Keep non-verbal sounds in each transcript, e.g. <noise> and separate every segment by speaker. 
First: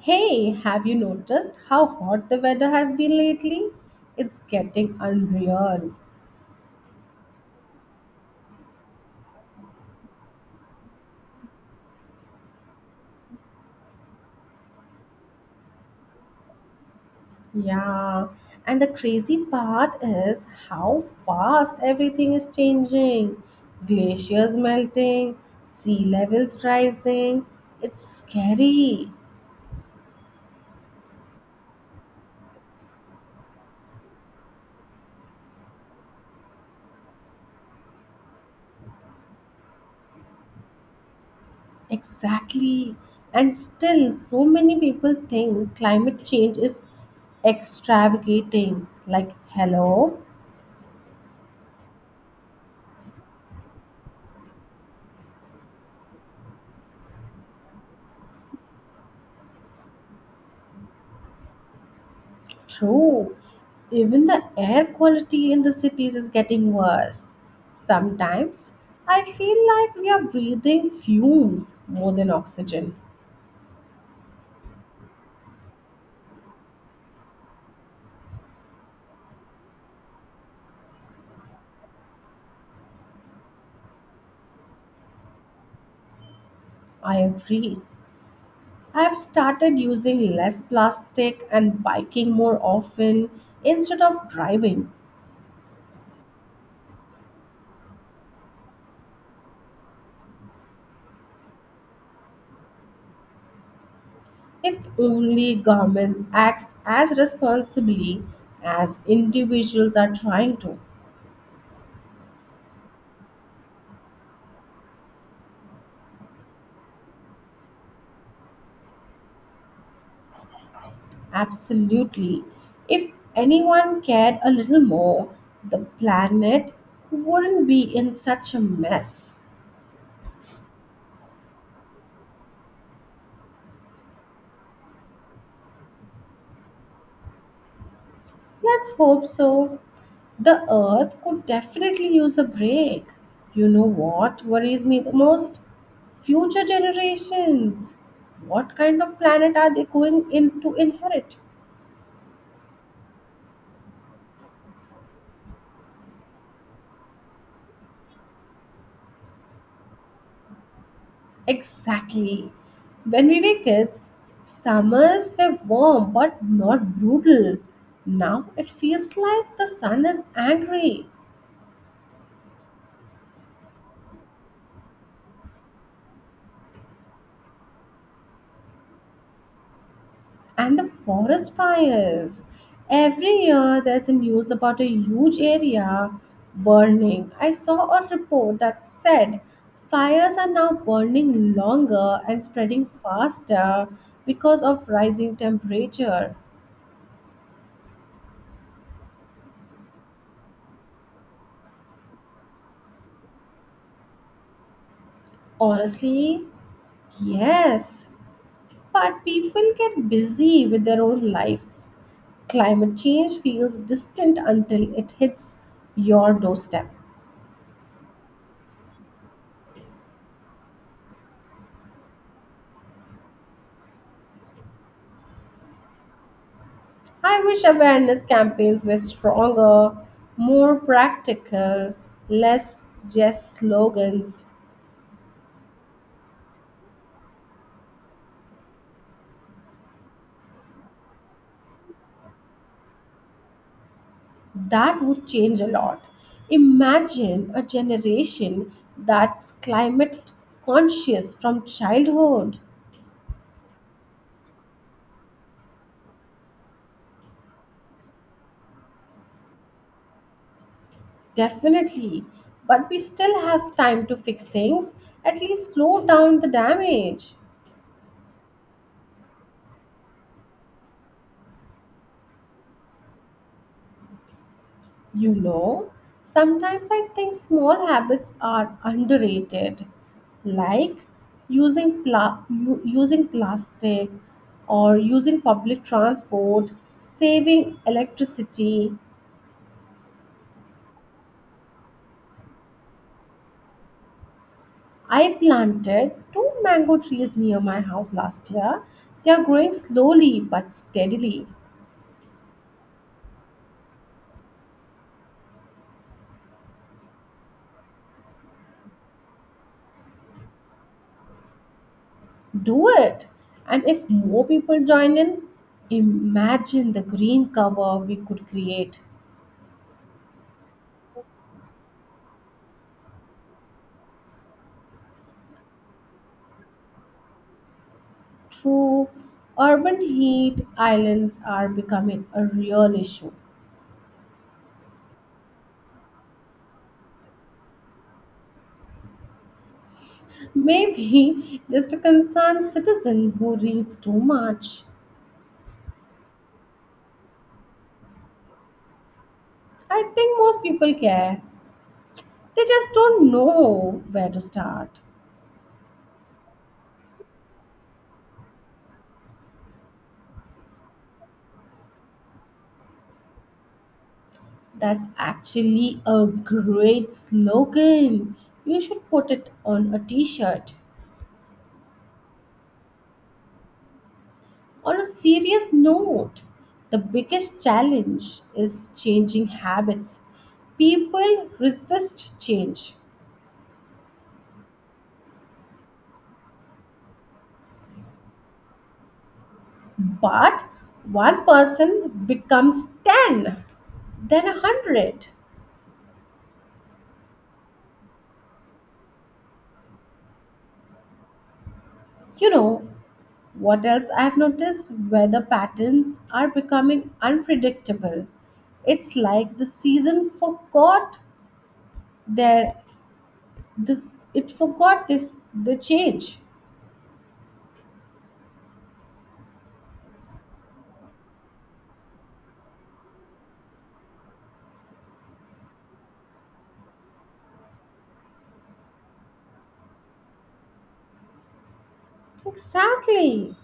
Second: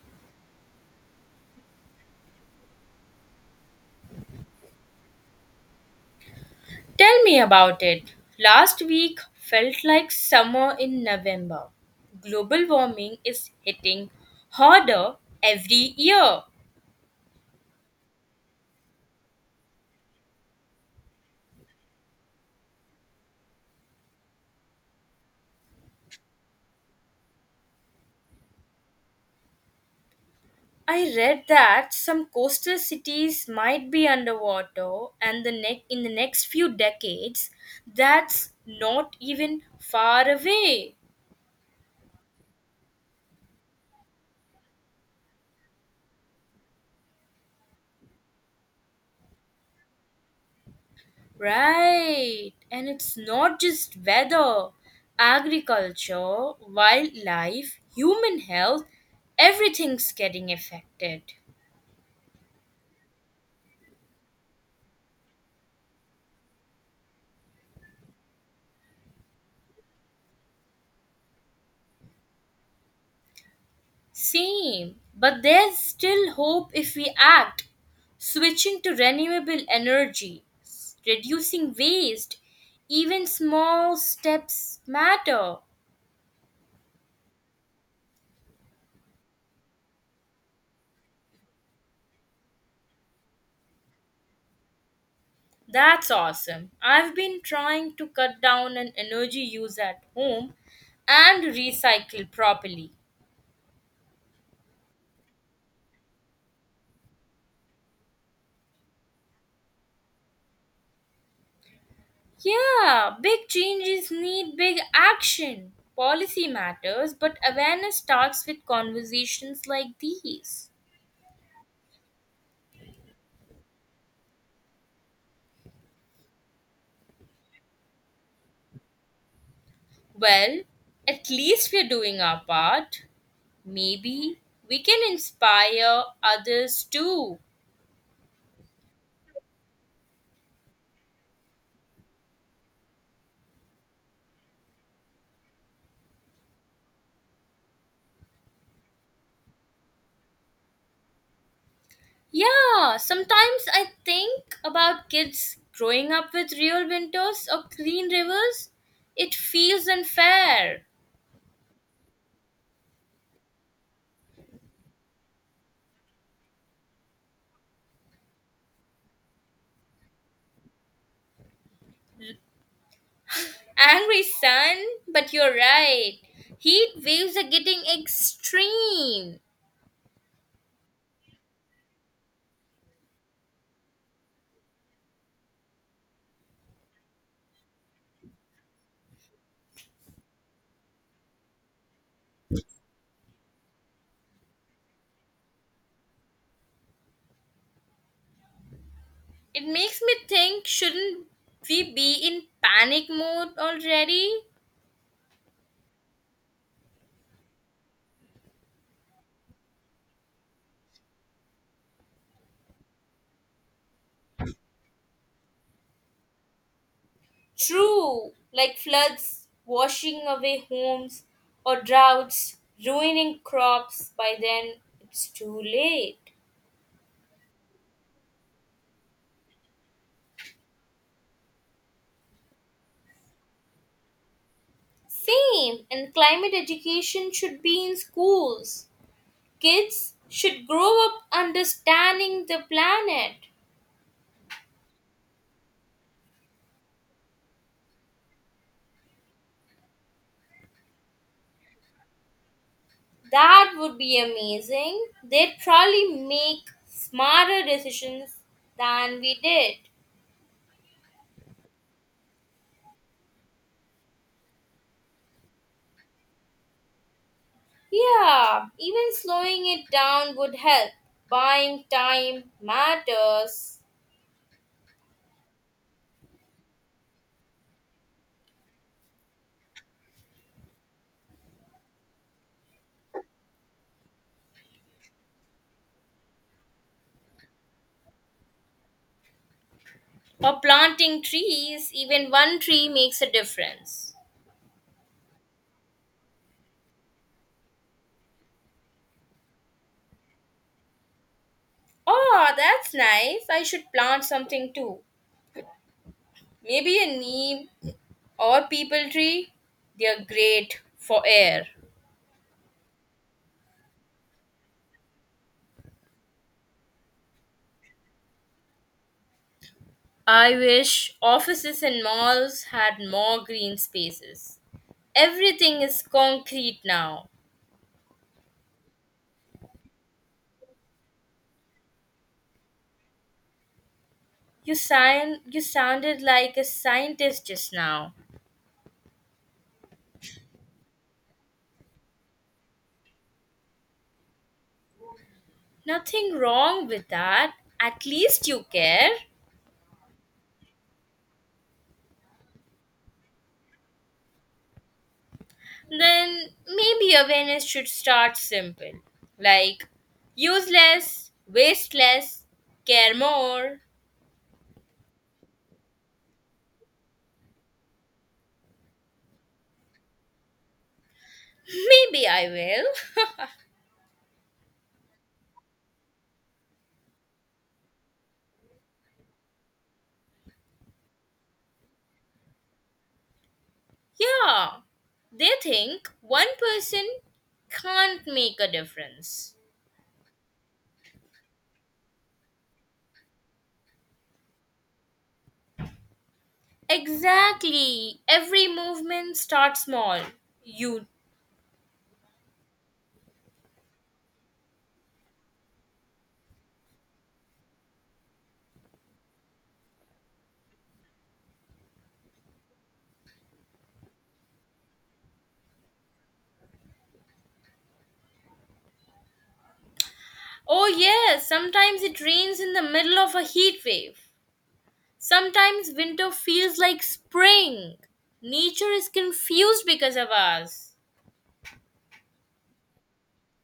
Speaker 1: Hey, have you noticed how hot the weather has been lately? It's getting unreal.
Speaker 2: Tell me about it. Last week felt like summer in November. Global warming is hitting harder every year.
Speaker 1: Yeah, and the crazy part is how fast everything is changing. Glaciers melting, sea levels rising. It's scary.
Speaker 2: I read that some coastal cities might be underwater in the next few decades. That's not even far away.
Speaker 1: Exactly. And still, so many people think climate change is extravagating. Like, hello?
Speaker 2: Right, and it's not just weather, agriculture, wildlife, human health, everything's getting affected.
Speaker 1: True. Even the air quality in the cities is getting worse. Sometimes I feel like we are breathing fumes more than oxygen.
Speaker 2: Same, but there's still hope if we act. Switching to renewable energy, reducing waste, even small steps matter.
Speaker 1: I agree. I have started using less plastic and biking more often instead of driving.
Speaker 2: That's awesome. I've been trying to cut down on energy use at home and recycle properly.
Speaker 1: If only government acts as responsibly as individuals are trying to.
Speaker 2: Yeah, big changes need big action. Policy matters, but awareness starts with conversations like these.
Speaker 1: Absolutely. If anyone cared a little more, the planet wouldn't be in such a mess.
Speaker 2: Well, at least we're doing our part. Maybe we can inspire others too.
Speaker 1: Let's hope so. The Earth could definitely use a break. You know what worries me the most? Future generations. What kind of planet are they going in to inherit?
Speaker 2: Yeah, sometimes I think about kids growing up with real winters or clean rivers. It feels unfair.
Speaker 1: Exactly. When we were kids, summers were warm but not brutal. Now it feels like the sun is angry
Speaker 2: Angry sun, but you're right. Heat waves are getting extreme.
Speaker 1: and the forest fires. Every year there's a news about a huge area burning. I saw a report that said fires are now burning longer and spreading faster because of rising temperature.
Speaker 2: It makes me think, shouldn't we be in panic mode already?
Speaker 1: Honestly, yes. But people get busy with their own lives. Climate change feels distant until it hits your doorstep.
Speaker 2: True, like floods washing away homes or droughts ruining crops, by then it's too late.
Speaker 1: I wish awareness campaigns were stronger, more practical, less just slogans.
Speaker 2: Same, and climate education should be in schools. Kids should grow up understanding the planet.
Speaker 1: That would change a lot. Imagine a generation that's climate conscious from childhood.
Speaker 2: That would be amazing. They'd probably make smarter decisions than we did.
Speaker 1: Definitely. But we still have time to fix things, at least slow down the damage.
Speaker 2: Yeah, even slowing it down would help. Buying time matters.
Speaker 1: You know, sometimes I think small habits are underrated, like using plastic or using public transport, saving electricity.
Speaker 2: Or planting trees, even one tree makes a difference.
Speaker 1: I planted two mango trees near my house last year. They are growing slowly but steadily.
Speaker 2: Oh, that's nice. I should plant something too. Maybe a neem or people tree. They're great for air.
Speaker 1: Do it. And if more people join in, imagine the green cover we could create.
Speaker 2: I wish offices and malls had more green spaces. Everything is concrete now.
Speaker 1: True, urban heat islands are becoming a real issue.
Speaker 2: You sounded like a scientist just now.
Speaker 1: Maybe <laughs> just a concerned citizen who reads too much.
Speaker 2: Nothing wrong with that. At least you care.
Speaker 1: I think most people care. They just don't know where to start.
Speaker 2: Then maybe awareness should start simple. Like, use less, waste less, care more.
Speaker 1: That's actually a great slogan. You should put it on a t shirt.
Speaker 2: <laughs> Maybe I will.
Speaker 1: On a serious note, the biggest challenge is changing habits. People resist change,
Speaker 2: Yeah. They think one person can't make a difference.
Speaker 1: but one person becomes 10, then 100.
Speaker 2: Exactly. Every movement starts small. You.
Speaker 1: You know, what else I have noticed? Weather patterns are becoming unpredictable. It's like the season forgot their this it forgot this the change.
Speaker 2: Oh, yes, sometimes it rains in the middle of a heat wave. Sometimes winter feels like spring. Nature is confused because of us.
Speaker 1: Exactly.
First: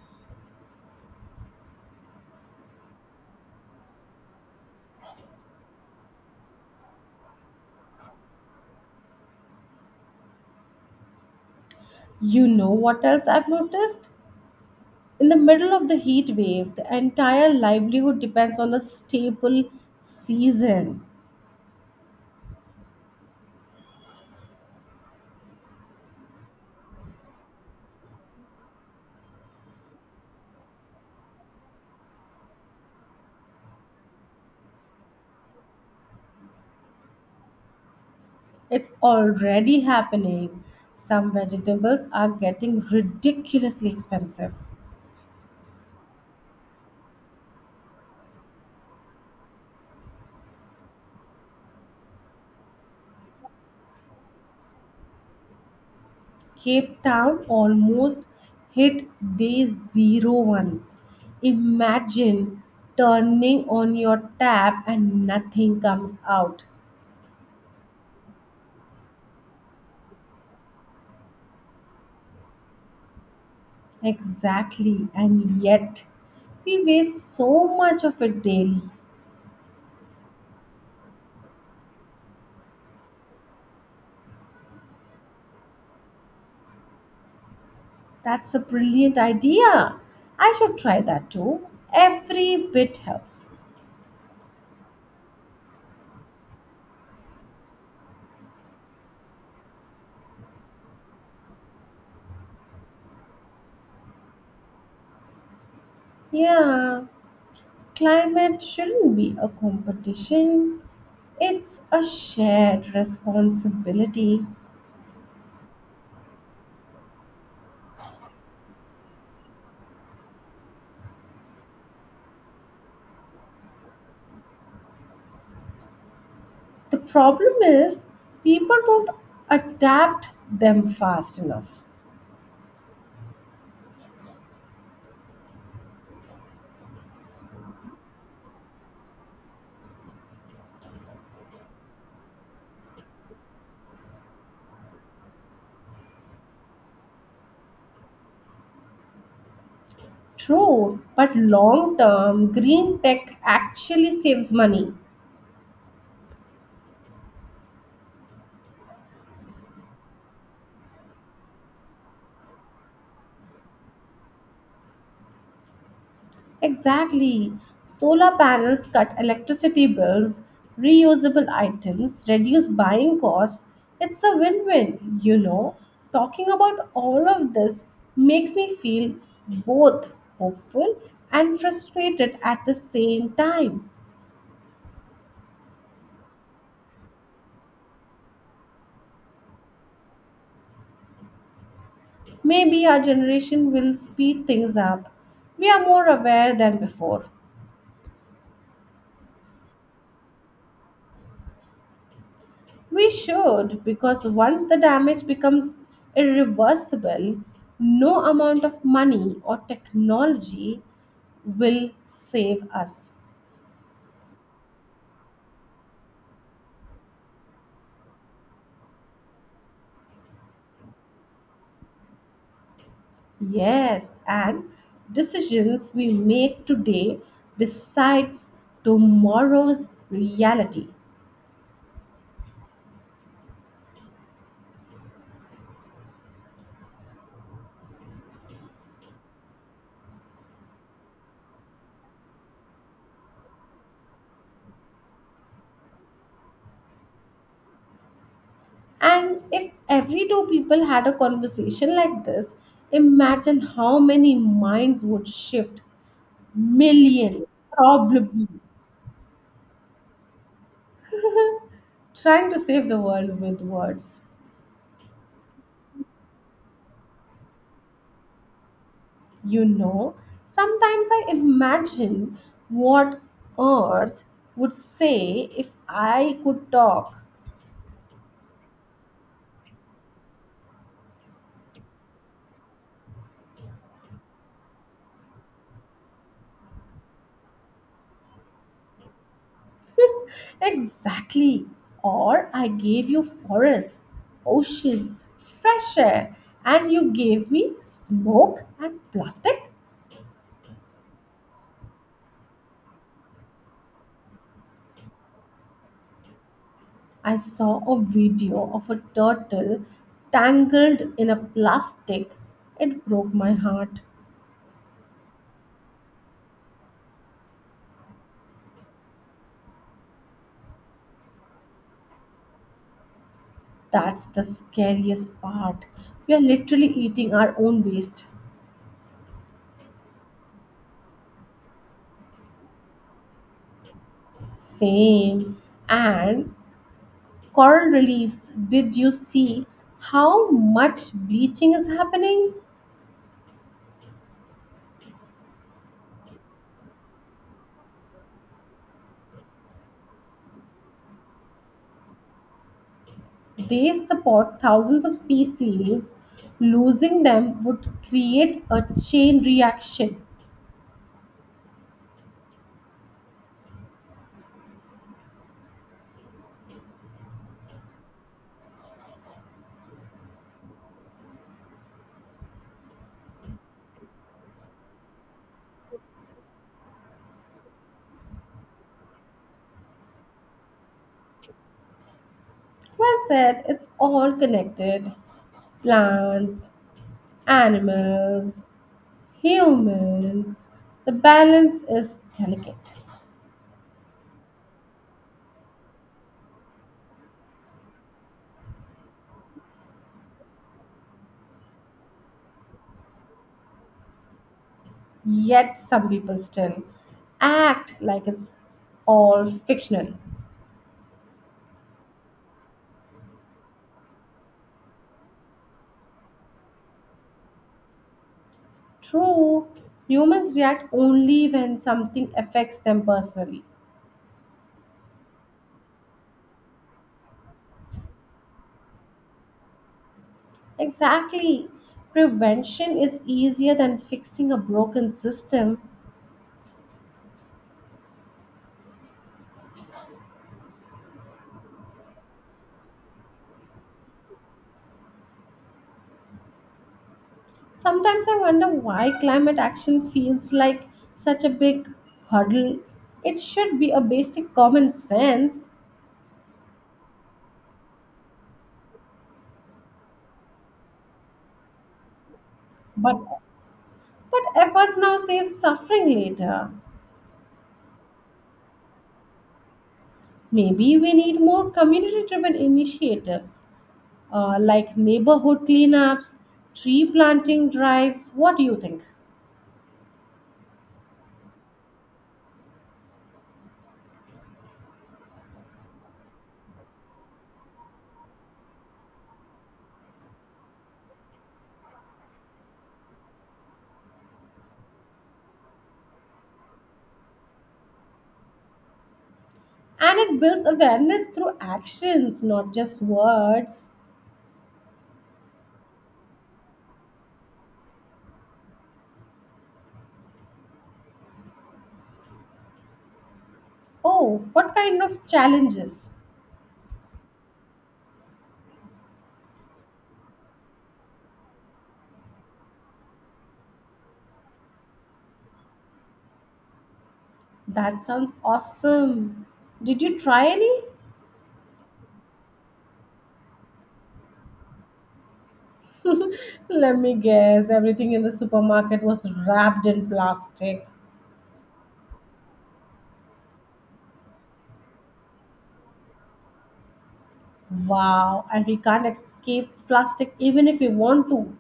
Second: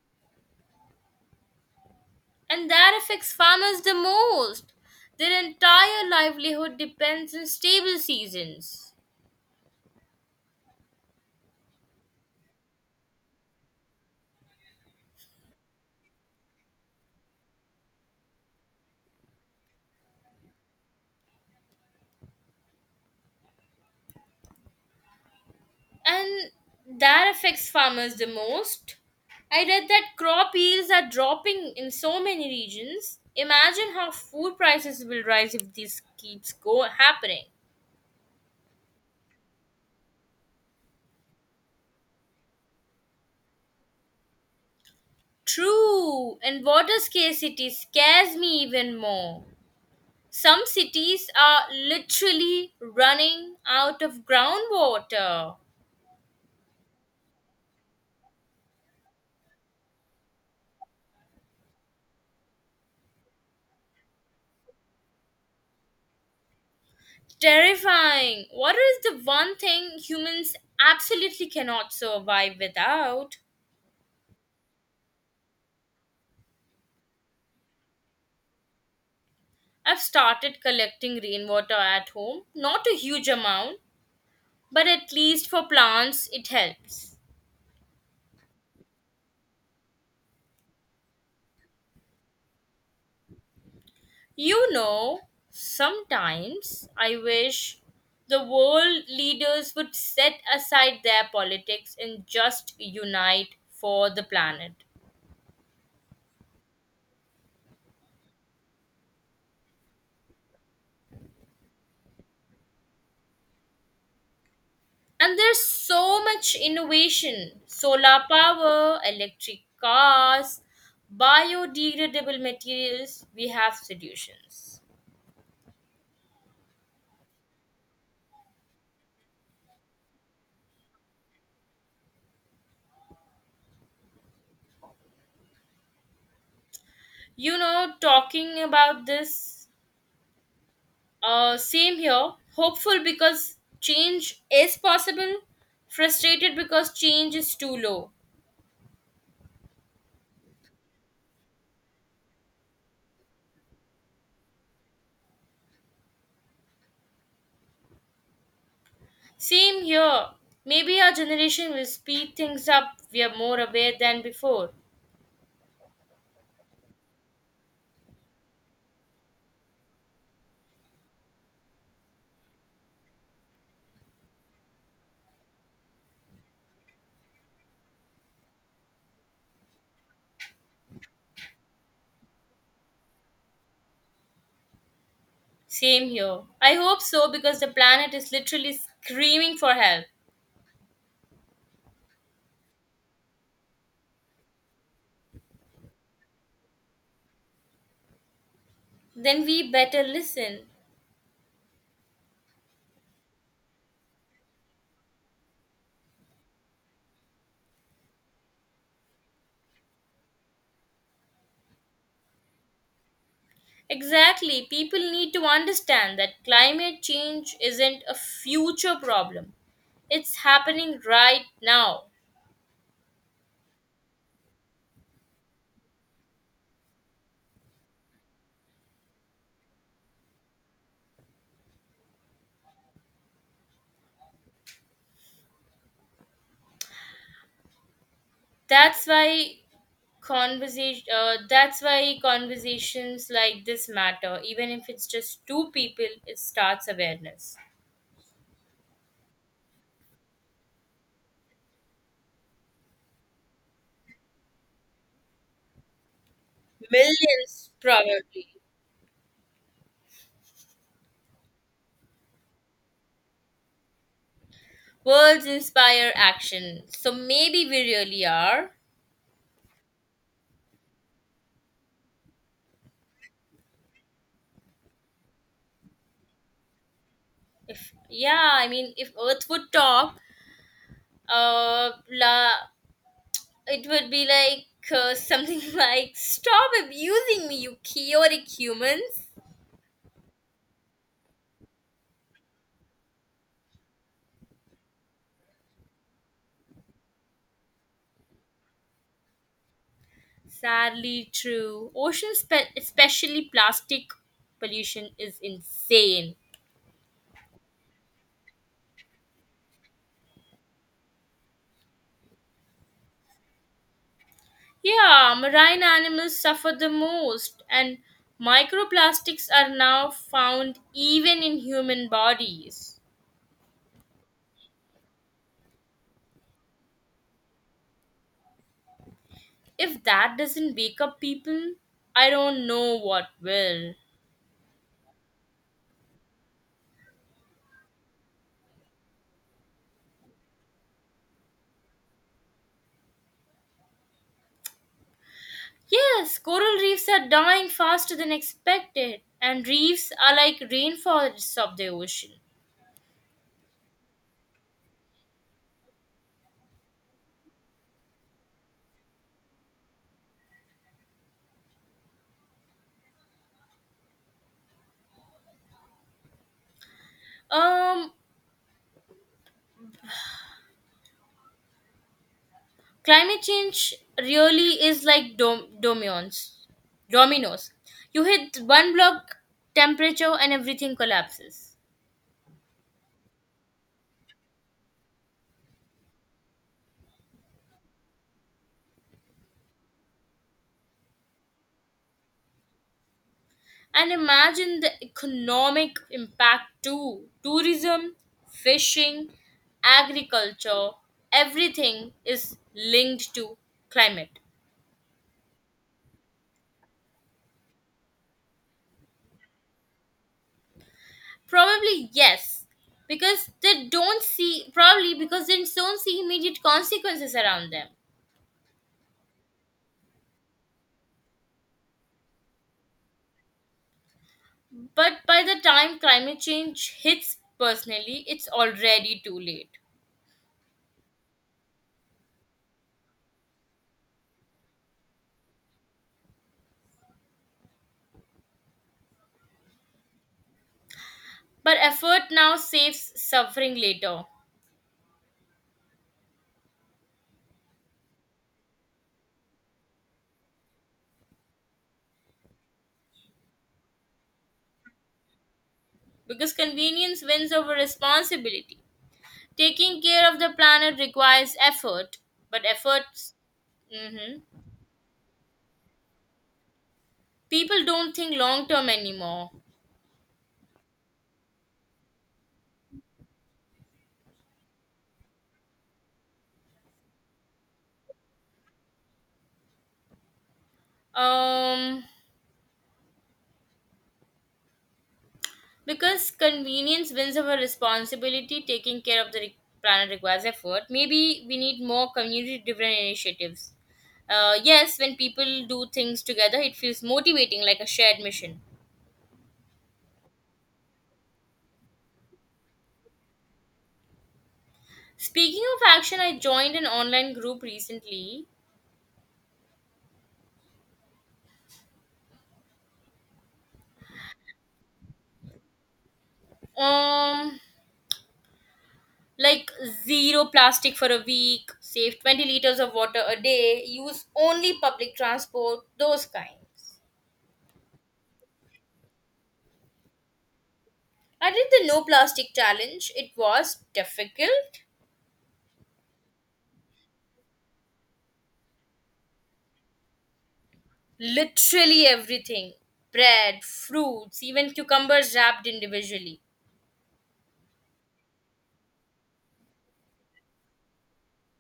Speaker 2: And that affects farmers the most. Their entire livelihood depends on stable seasons.
Speaker 1: You know what else I've noticed? In the middle of the heat wave, the entire livelihood depends on a stable season.
Speaker 2: And that affects farmers the most. I read that crop yields are dropping in so many regions. Imagine how food prices will rise if this keeps go happening.
Speaker 1: It's already happening. Some vegetables are getting ridiculously expensive.
Speaker 2: True, and water scarcity scares me even more. Some cities are literally running out of groundwater.
Speaker 1: Cape Town almost hit day zero once. Imagine turning on your tap and nothing comes out.
Speaker 2: Terrifying. Water is the one thing humans absolutely cannot survive without.
Speaker 1: Exactly, and yet we waste so much of it daily.
Speaker 2: I've started collecting rainwater at home, not a huge amount, but at least for plants it helps.
Speaker 1: That's a brilliant idea. I should try that too. Every bit helps.
Speaker 2: You know, sometimes I wish the world leaders would set aside their politics and just unite for the planet.
Speaker 1: Yeah, climate shouldn't be a competition, it's a shared responsibility.
Speaker 2: And there's so much innovation, solar power, electric cars, biodegradable materials. We have solutions.
Speaker 1: The problem is people don't adapt them fast enough.
Speaker 2: You know, talking about this, same here. Hopeful because change is possible. Frustrated because change is too low.
Speaker 1: True, but long term, green tech actually saves money.
Speaker 2: Same here. Maybe our generation will speed things up. We are more aware than before.
Speaker 1: Exactly. Solar panels cut electricity bills, reusable items, reduce buying costs. It's a win win, you know. Talking about all of this makes me feel both hopeful and frustrated at the same time.
Speaker 2: Same here. I hope so because the planet is literally screaming for help.
Speaker 1: Maybe our generation will speed things up. We are more aware than before.
Speaker 2: Then we better listen.
Speaker 1: We should, because once the damage becomes irreversible, no amount of money or technology will save us.
Speaker 2: Exactly. People need to understand that climate change isn't a future problem, it's happening right now.
Speaker 1: Yes, and decisions we make today decides tomorrow's reality.
Speaker 2: That's why that's why conversations like this matter, even if it's just two people, it starts awareness.
Speaker 1: And if every two people had a conversation like this, imagine how many minds would shift. Millions,
Speaker 2: Millions
Speaker 1: probably.
Speaker 2: probably.
Speaker 1: Trying to save the world with words.
Speaker 2: Words inspire action, so maybe we really are.
Speaker 1: You know, sometimes I imagine what Earth would say if I could talk.
Speaker 2: If, yeah, I mean, if earth would talk, uh la, it would be like something <laughs> like stop abusing me you chaotic humans.
Speaker 1: <laughs> Exactly. Or I gave you forests, oceans, fresh air, and you gave me smoke and plastic.
Speaker 2: Sadly true. Ocean, especially plastic pollution, is insane.
Speaker 1: I saw a video of a turtle tangled in a plastic. It broke my heart.
Speaker 2: Yeah, marine animals suffer the most, and microplastics are now found even in human bodies.
Speaker 1: That's the scariest part. We are literally eating our own waste.
Speaker 2: If that doesn't wake up people, I don't know what will.
Speaker 1: Same. And coral reefs, did you see how much bleaching is happening?
Speaker 2: Yes, coral reefs are dying faster than expected, and reefs are like rainforests of the ocean.
Speaker 1: They support thousands of species. Losing them would create a chain reaction.
Speaker 2: Um, Climate change really is like dominoes. Dominoes. You hit one block temperature and everything collapses.
Speaker 1: Well said, it's all connected plants, animals, humans. The balance is delicate.
Speaker 2: And imagine the economic impact too. Tourism, fishing, agriculture, everything is linked to climate.
Speaker 1: Yet some people still act like it's all fictional.
Speaker 2: Probably yes, because they don't see probably because they don't see immediate consequences around them.
Speaker 1: True, humans react only when something affects them personally.
Speaker 2: But by the time climate change hits personally, it's already too late.
Speaker 1: Exactly. Prevention is easier than fixing a broken system.
Speaker 2: But effort now saves suffering later.
Speaker 1: Sometimes I wonder why climate action feels like such a big hurdle. It should be a basic common sense,
Speaker 2: Because convenience wins over responsibility, taking care of the planet requires effort, but
Speaker 1: but
Speaker 2: efforts, hmm
Speaker 1: but efforts now save suffering later.
Speaker 2: people don't think long term anymore.
Speaker 1: Maybe we need more community driven initiatives like neighborhood cleanups, tree planting drives. What do you think?
Speaker 2: Um, Because convenience wins over responsibility, taking care of the planet requires effort. Maybe we need more community driven initiatives. Yes, when people do things together, it feels motivating like a shared mission.
Speaker 1: And it builds awareness through actions, not just words.
Speaker 2: Speaking of action, I joined an online group recently.
Speaker 1: Oh, what kind of challenges?
Speaker 2: Um, like zero plastic for a week, save 20 liters of water a day, use only public transport, those kinds.
Speaker 1: That sounds awesome. Did you try any?
Speaker 2: I did the no plastic challenge. It was difficult.
Speaker 1: Let me guess, everything in the supermarket was wrapped in plastic.
Speaker 2: Literally everything, bread, fruits, even cucumbers wrapped individually.
Speaker 1: Wow, and we can't escape plastic even if we want to.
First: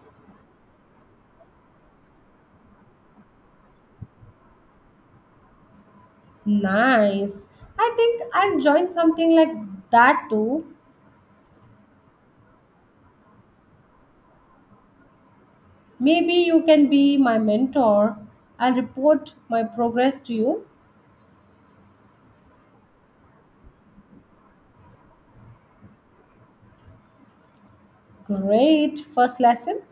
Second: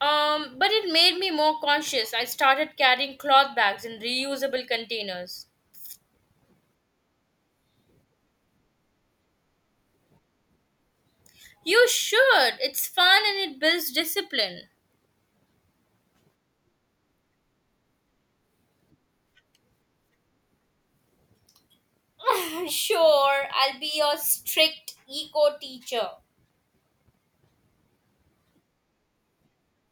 Speaker 2: But it made me more conscious. I started carrying cloth bags in reusable containers.
Speaker 1: Nice. I think I'll join something like that too.
Speaker 2: You should, it's fun and it builds discipline.
Speaker 1: Maybe you can be my mentor. I'll report my progress to you.
Speaker 2: <laughs> Sure, I'll be your strict eco teacher.
Speaker 1: Great. First lesson.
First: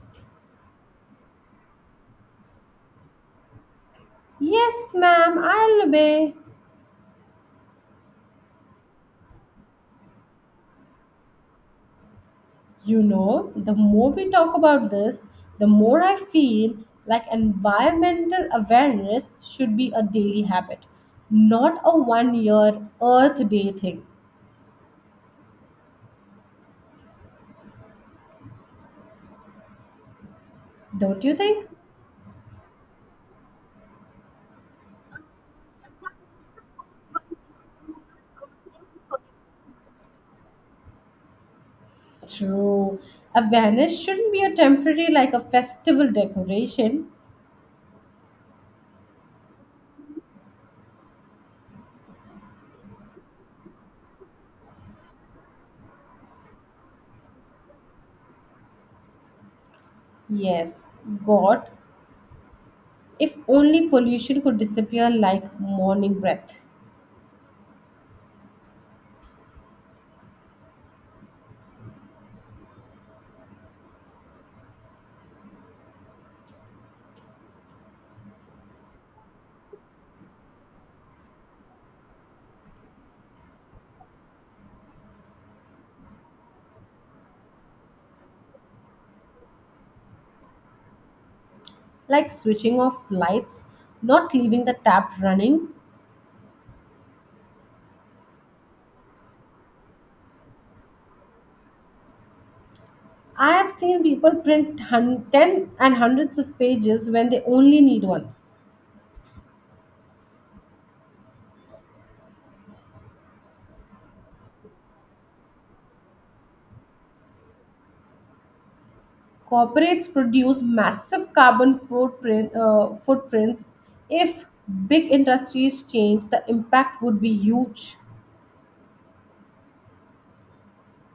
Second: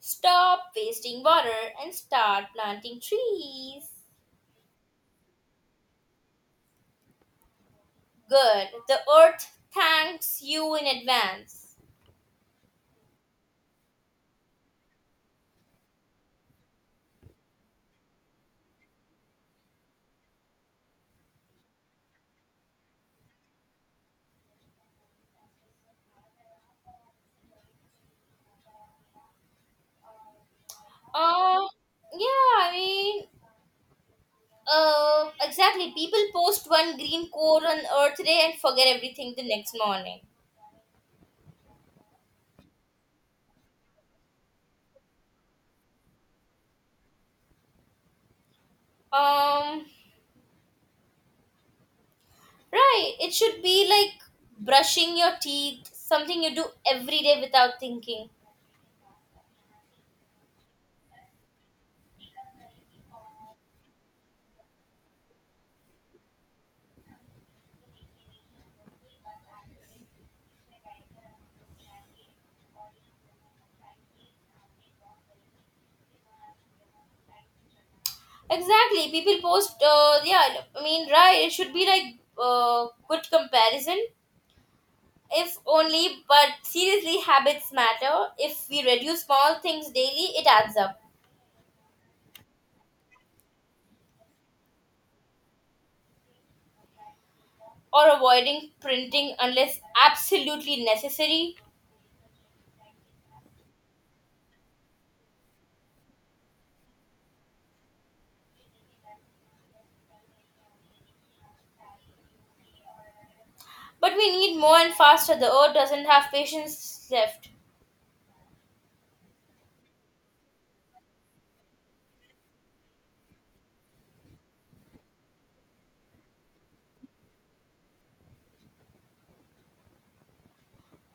Speaker 2: Stop wasting water and start planting trees.
Speaker 1: Yes, ma'am, I'll obey.
Speaker 2: Good. The earth thanks you in advance.
Speaker 1: You know, the more we talk about this, the more I feel like environmental awareness should be a daily habit, not a one year Earth Day thing. Don't you
Speaker 2: Uh,
Speaker 1: think?
Speaker 2: yeah, exactly. People post one green core on Earth Day and forget everything the next morning.
Speaker 1: True. A vanish shouldn't be a temporary like a festival decoration.
Speaker 2: Um, right. It should be like brushing your teeth, something you do every day without thinking.
Speaker 1: Yes, God, if only pollution could disappear like morning breath.
Speaker 2: Exactly. People post. Yeah. I mean, right. It should be like good comparison. If only, but seriously, habits matter. If we reduce small things daily, it adds up.
Speaker 1: Like switching off lights, not leaving the tap running.
Speaker 2: Or avoiding printing unless absolutely necessary.
Speaker 1: I have seen people print 10 and hundreds of pages when they only need one.
Speaker 2: But we need more and faster. The earth doesn't have patience left.
Speaker 1: Corporates produce massive carbon footprint, footprints. If big industries change, the impact would be huge.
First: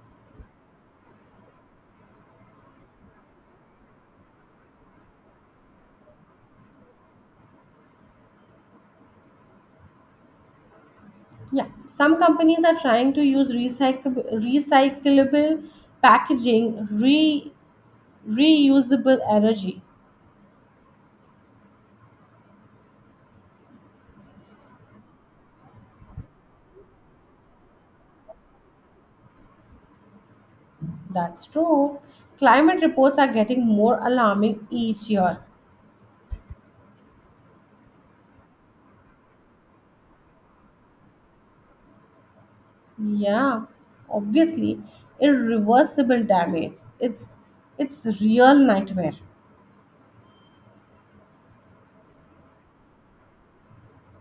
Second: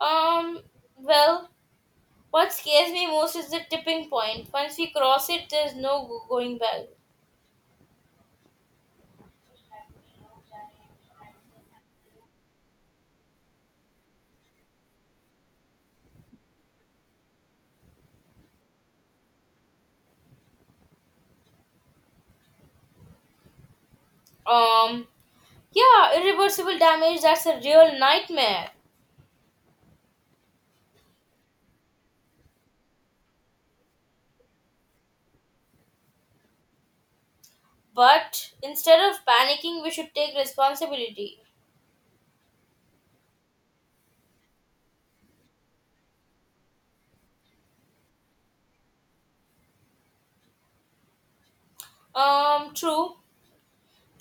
Speaker 2: Um, well, what scares me most is the tipping point. Once we cross it, there's no go- going back.
Speaker 1: Yeah, some companies are trying to use recyclable packaging, reusable energy.
Speaker 2: Um, yeah, irreversible damage, that's a real nightmare.
Speaker 1: That's true. Climate reports are getting more alarming each year.
Speaker 2: But instead of panicking, we should take responsibility.
Speaker 1: Yeah, obviously, irreversible damage. It's real nightmare.
Speaker 2: True,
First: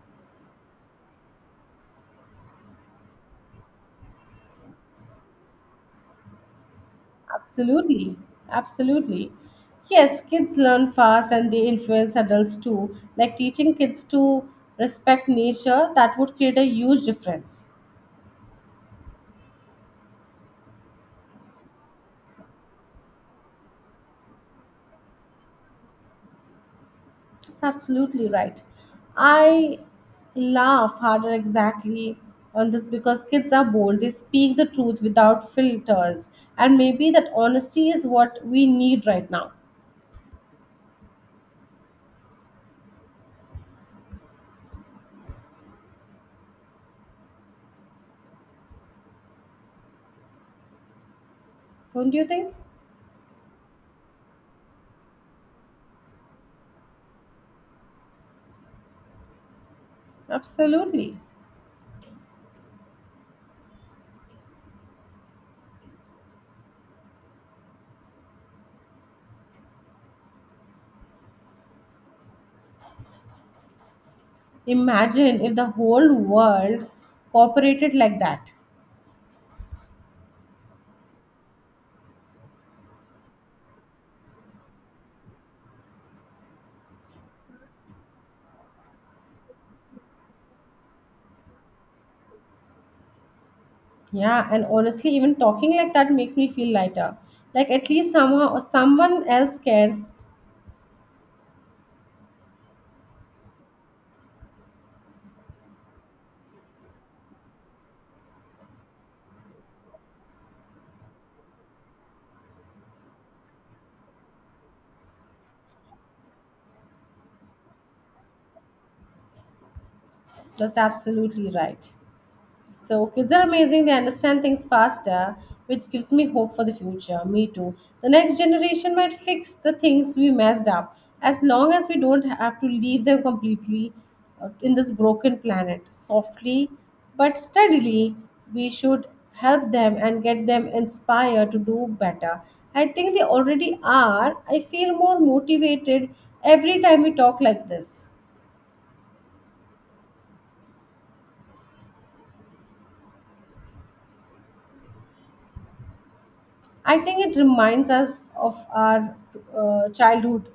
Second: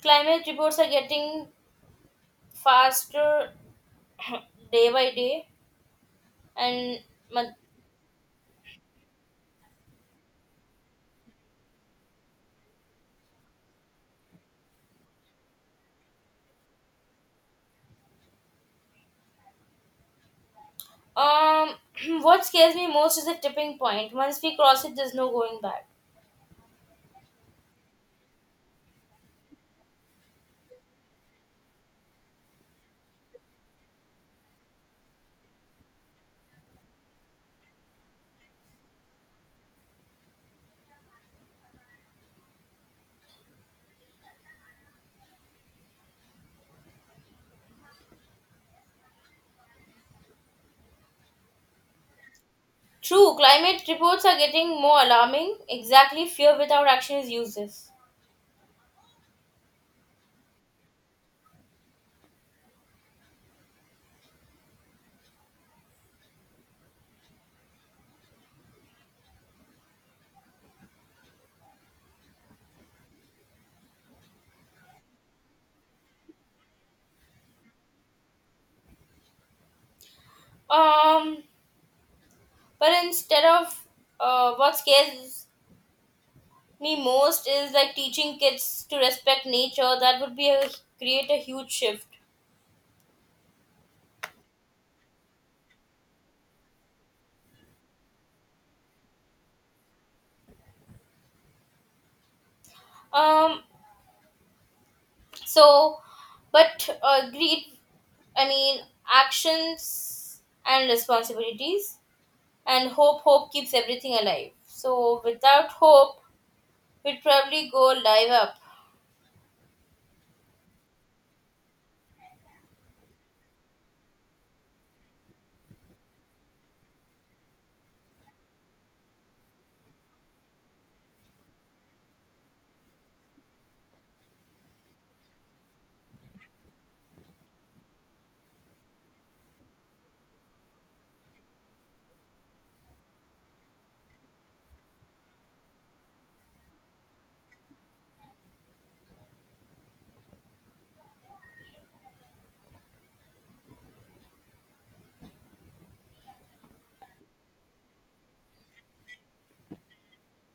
Speaker 2: climate reports are getting faster <coughs> <clears throat> day by day, and
Speaker 1: Absolutely, absolutely. Yes, kids learn fast and they influence adults too. Like teaching kids to respect nature, that would create a huge difference.
Speaker 2: Um, <clears throat> what scares me most is the tipping point. Once we cross it, there's no going back.
Speaker 1: That's absolutely right. I laugh harder exactly on this because kids are bold. They speak the truth without filters. And maybe that honesty is what we need right now. Don't you think?
Speaker 2: True, climate reports are getting more alarming. Exactly, fear without action is useless.
Speaker 1: Absolutely. Imagine if the whole world cooperated like that.
Speaker 2: Um, but instead of What scares me most is like teaching kids to respect nature. That would be a create a huge shift.
Speaker 1: Yeah, and honestly, even talking like that makes me feel lighter. Like at least somehow or someone else cares.
Speaker 2: Um, so, but Agreed. I mean, actions and responsibilities. And hope keeps everything alive, so without hope we'd probably go live up.
Speaker 1: That's absolutely right. So kids are amazing, they understand things faster, which gives me hope for the future. Me too. The next generation might fix the things we messed up as long as we don't have to leave them completely in this broken planet. Softly but steadily, we should help them and get them inspired to do better. I think they already are. I feel more motivated every time we talk like this. I think it reminds us of our childhood.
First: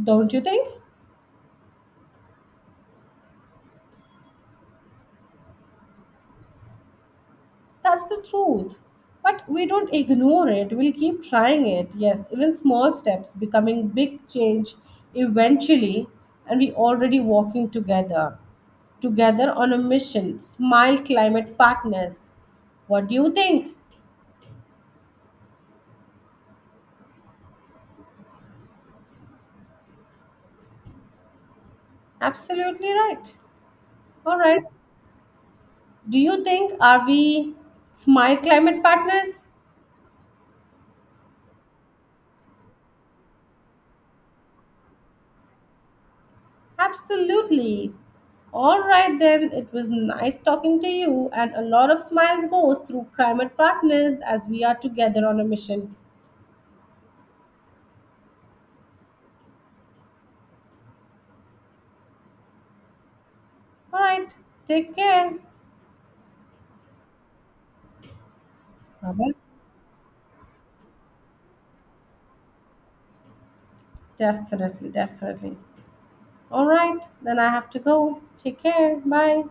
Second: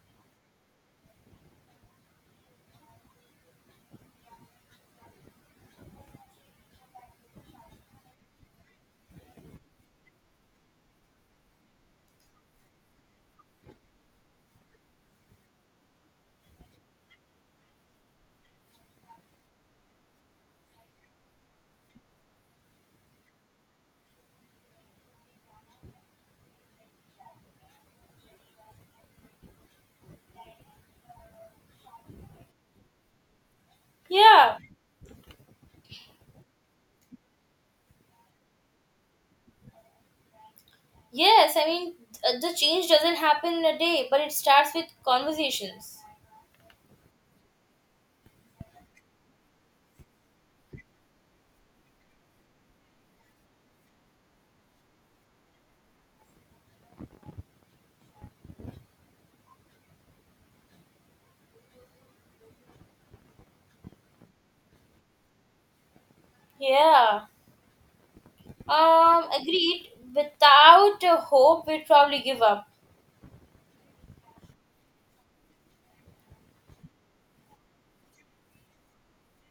Speaker 1: Don't you think? That's the truth. But we don't ignore it. We'll keep trying it. Yes, even small steps becoming big change eventually. And we already walking together. Together on a mission. Smile Climate Partners. What do you think? Absolutely right. All
Speaker 2: Yeah.
Speaker 1: right. Do you think are we Smile Climate Partners?
Speaker 2: Yes, I mean, the change doesn't happen in a day but it starts with conversations.
Speaker 1: Absolutely. All right, then. It was nice talking to you, and a lot of smiles goes through climate partners as we are together on a mission. All right. Take care.
Speaker 2: Yeah.
Speaker 1: Bye-bye.
Speaker 2: Agreed, without a hope we'd probably give up.
Speaker 1: Definitely, definitely. All right. Then I have to go. Take care. Bye.